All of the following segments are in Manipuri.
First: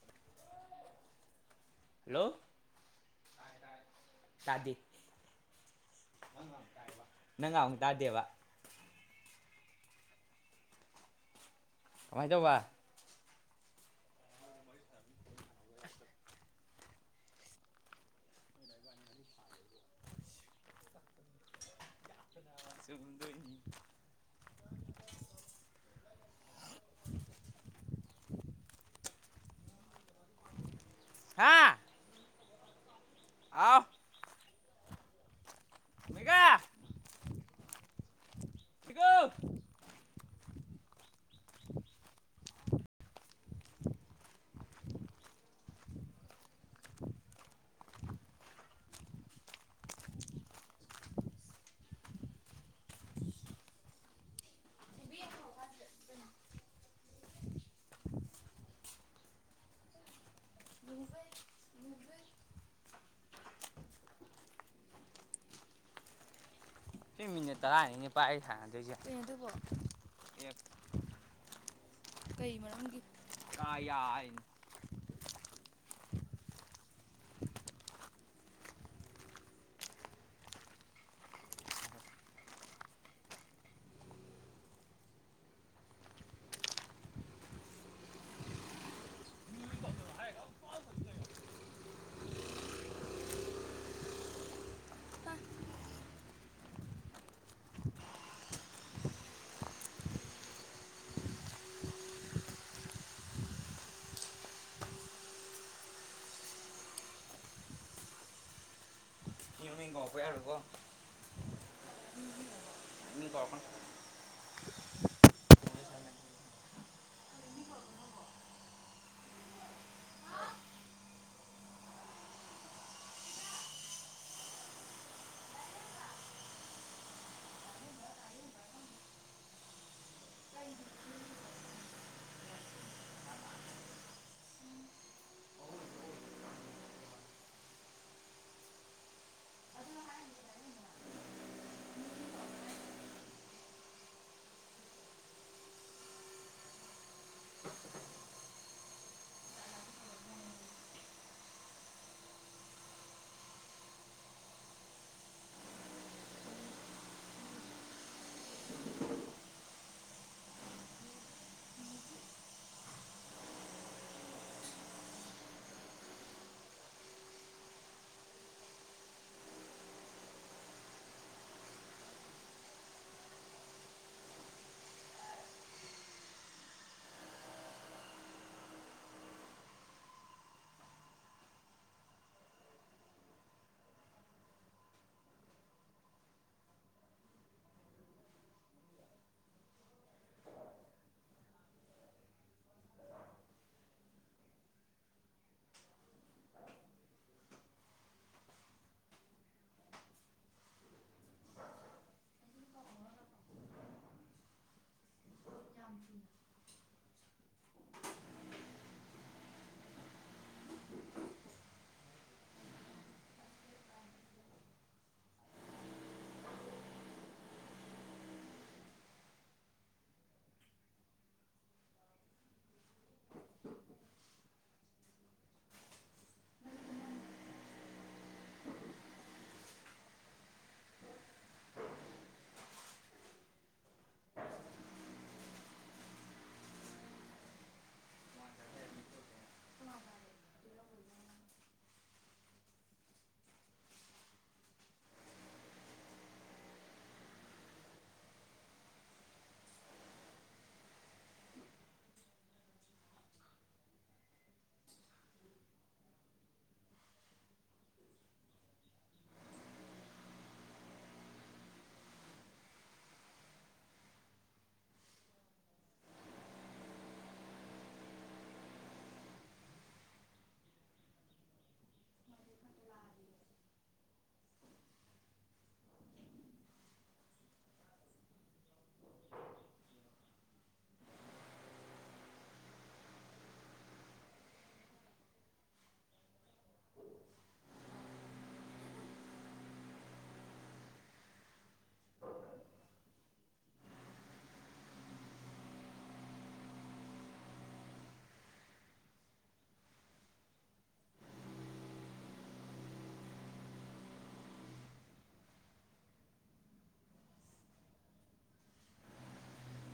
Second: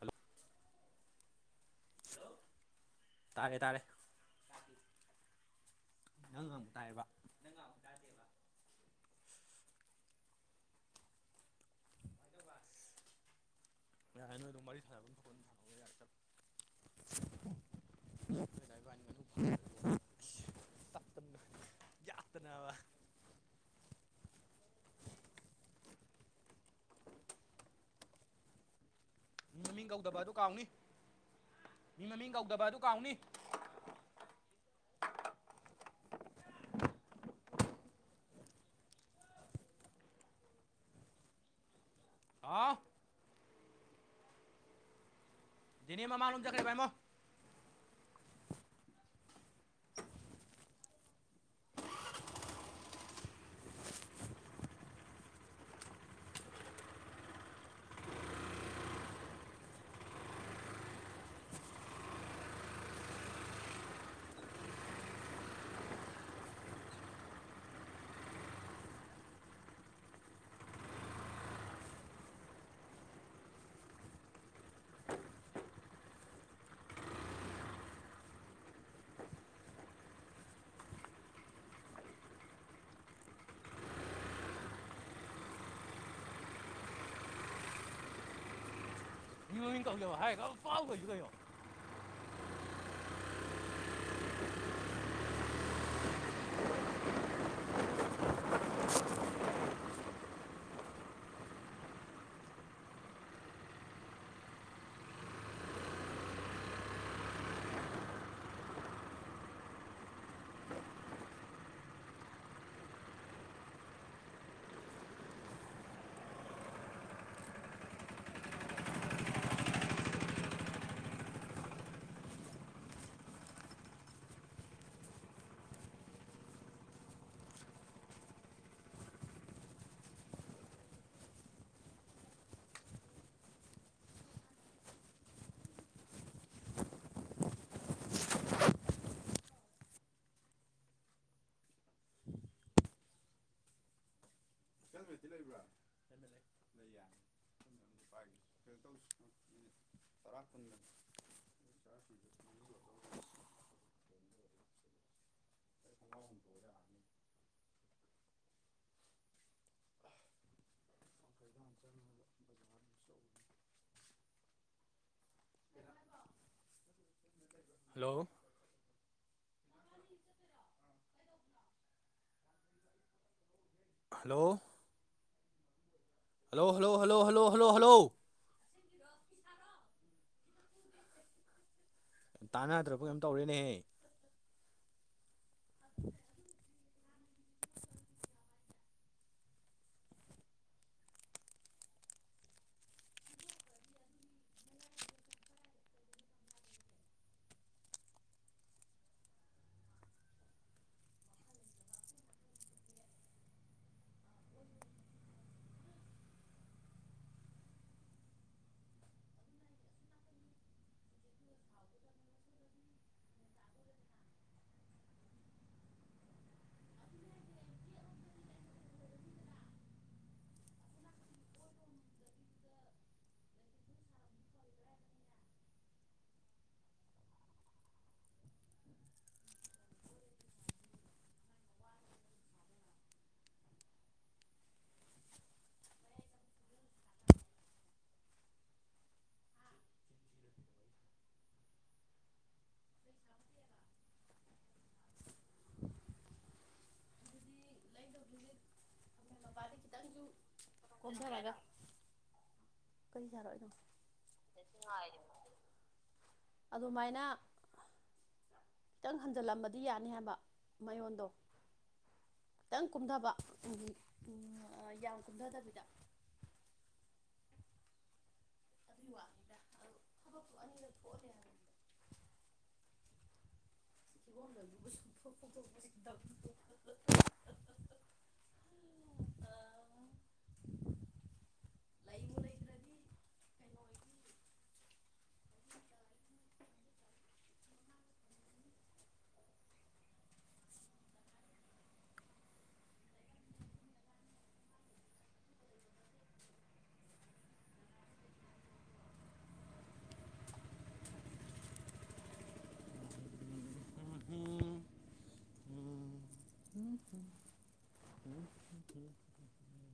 ꯍꯜꯂꯣ ꯍꯂꯣ ꯇꯥꯔꯦ ꯇꯥꯔꯦ ꯅꯪ ꯉꯥꯡꯕ ꯇꯥꯏꯌꯦꯕ ꯅꯪ ꯉꯥꯡꯕ ꯅꯪꯒꯥꯍꯇꯥ ꯗꯦꯕꯥ ꯇꯥꯗꯦꯕ ꯃꯥꯏꯗ ꯋꯥ ꯌꯥꯏ ꯅꯣꯏ ꯑꯗꯨꯝ ꯋꯥꯔꯤ ꯁꯅꯕ [inaudible] ꯁꯅ ꯌꯥꯠꯇꯅ ꯁꯨꯗ ꯃꯤ ꯃꯃꯤꯡ ꯀꯧꯗꯕ ꯑꯗꯨ ꯀꯥꯎꯅꯤ ꯃꯤ ꯃꯃꯤꯡ ꯀꯧꯗꯕ ꯑꯗꯨ ꯀꯥꯎꯅꯤ ꯑꯐ ꯂꯩꯀꯀꯣ ꯑ ꯅꯤꯃ ꯃꯥꯂ ꯆꯈꯦꯕꯥꯏꯃꯣ ꯗꯨꯏ ꯗꯗꯨꯕꯏ [inaudible] ꯄ ꯃꯤꯅꯤꯠ ꯇꯔꯥꯅꯤꯅꯤꯄꯥꯥꯏ ꯑꯩ ꯁꯥꯟꯅꯗꯣꯏꯁꯦ ꯀꯩ ꯃꯔꯝꯒꯤ ꯑ ꯌꯥꯔꯅ [inaudible] ꯌꯅ ꯀꯧꯗꯦꯕ ꯍꯥꯏꯒ ꯄꯥꯎꯈꯩꯁꯨ ꯀꯩꯅꯣ ꯏꯝ ꯃꯤ ꯉꯥꯎꯄꯩꯔꯀꯣ ꯃꯤ ꯀꯈ ꯍꯦꯜꯃꯦꯠꯇꯠꯇꯤ ꯂꯩꯕ꯭ꯔꯥ [inaudible] [inaudible] [inaudible] hello hello hello hello hello hello hello hello ꯇꯥꯟꯅꯗ꯭ꯔꯕ ꯀꯩꯝ ꯇꯧꯔꯦꯅꯦꯍꯦ [inaudible] ꯀꯊ ꯍꯥꯏꯒ ꯀꯩ ꯆꯔꯣ ꯑꯗꯨꯃꯥꯏꯅ ꯈꯤꯇꯪ ꯍꯟꯖꯤꯜꯂꯝꯕꯗꯤ ꯌꯥꯅꯤ ꯍꯥꯏꯕ ꯃꯌꯣꯟꯗꯣ ꯈꯤꯇꯪ ꯀꯨꯝꯊꯕ ꯌꯥꯝ ꯀꯨꯝꯊꯗꯕꯤꯗ [inaudible] ꯋꯥ [inaudible] ꯎꯝ [inaudible]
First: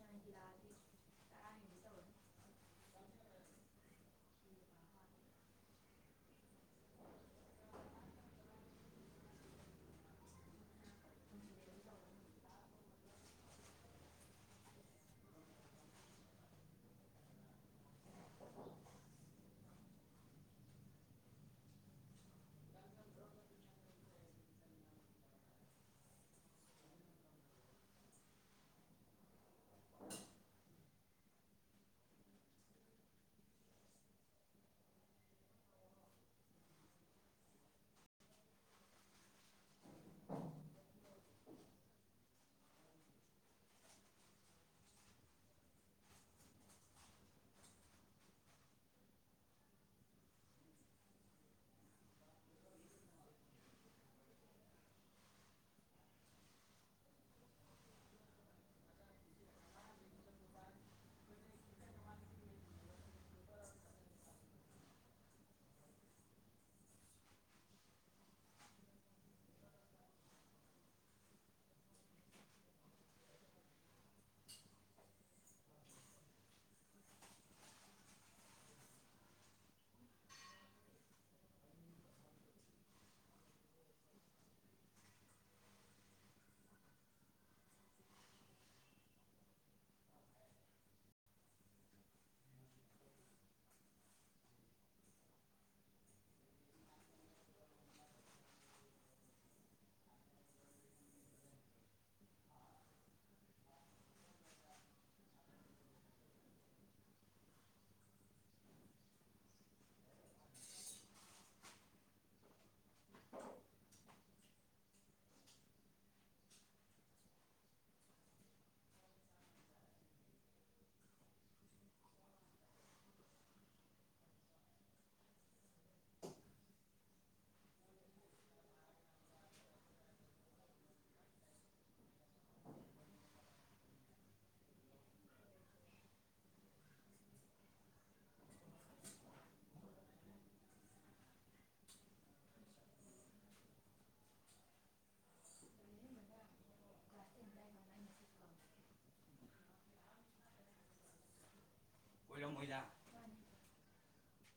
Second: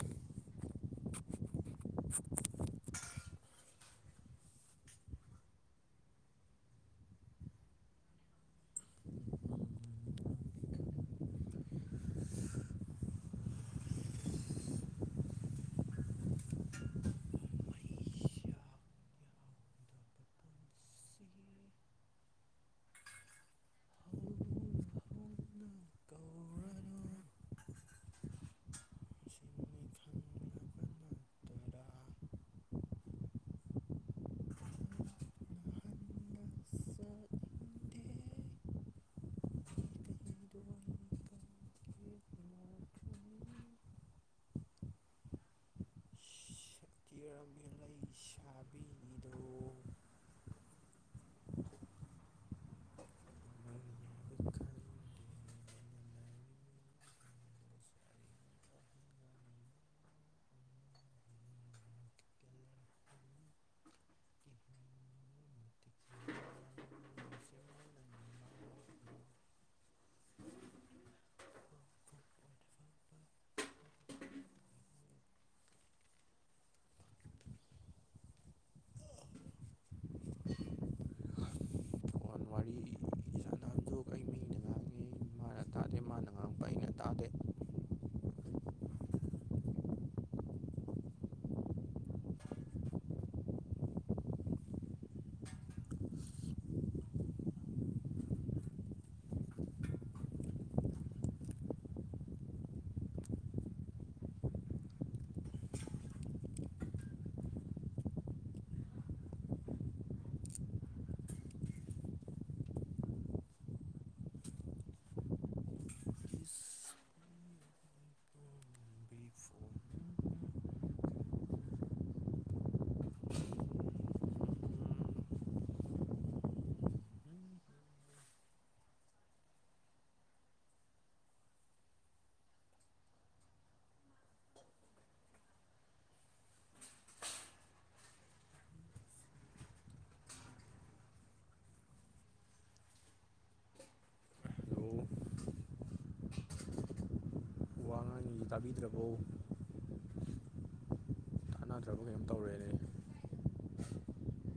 [inaudible] ꯀꯧꯔꯅꯨ ꯁꯤꯟꯃꯤ [inaudible] ꯈꯪꯂꯕ ꯅꯠꯇꯔꯥ ꯀꯤꯔꯃꯤ ꯂꯩ ꯁꯥꯕꯤꯅꯤꯗ ꯃꯩꯅꯕ ꯐꯣꯟ ꯋꯥꯔꯤ ꯁꯥꯟꯅꯕꯗꯨ ꯑꯩ ꯃꯤꯅ ꯇꯗ ꯐꯣꯟ ꯍꯜꯂꯣ ꯋꯥꯉꯥꯡꯁꯤ ꯇꯥꯕꯤꯗ꯭ꯔꯕꯣ ꯇꯥꯟꯅꯗ꯭ꯔꯕ ꯀꯩꯅꯣꯝ ꯇꯧꯔꯦꯅꯦ ꯑꯣꯏꯔꯝꯃꯣꯏꯗ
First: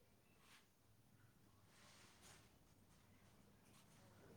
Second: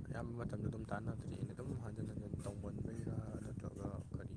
ꯑꯌꯥꯝꯕ ꯃꯇꯝꯗ ꯑꯗꯨꯝ ꯇꯥꯟꯅꯗ꯭ꯔꯦ ꯑꯩꯅ ꯑꯗꯨꯝ ꯍꯟꯖꯤꯟ ꯍꯟꯖꯤꯟ ꯇꯧꯒꯟꯕꯔꯥ ꯅꯠꯇ꯭ꯔꯒ ꯀꯔꯤ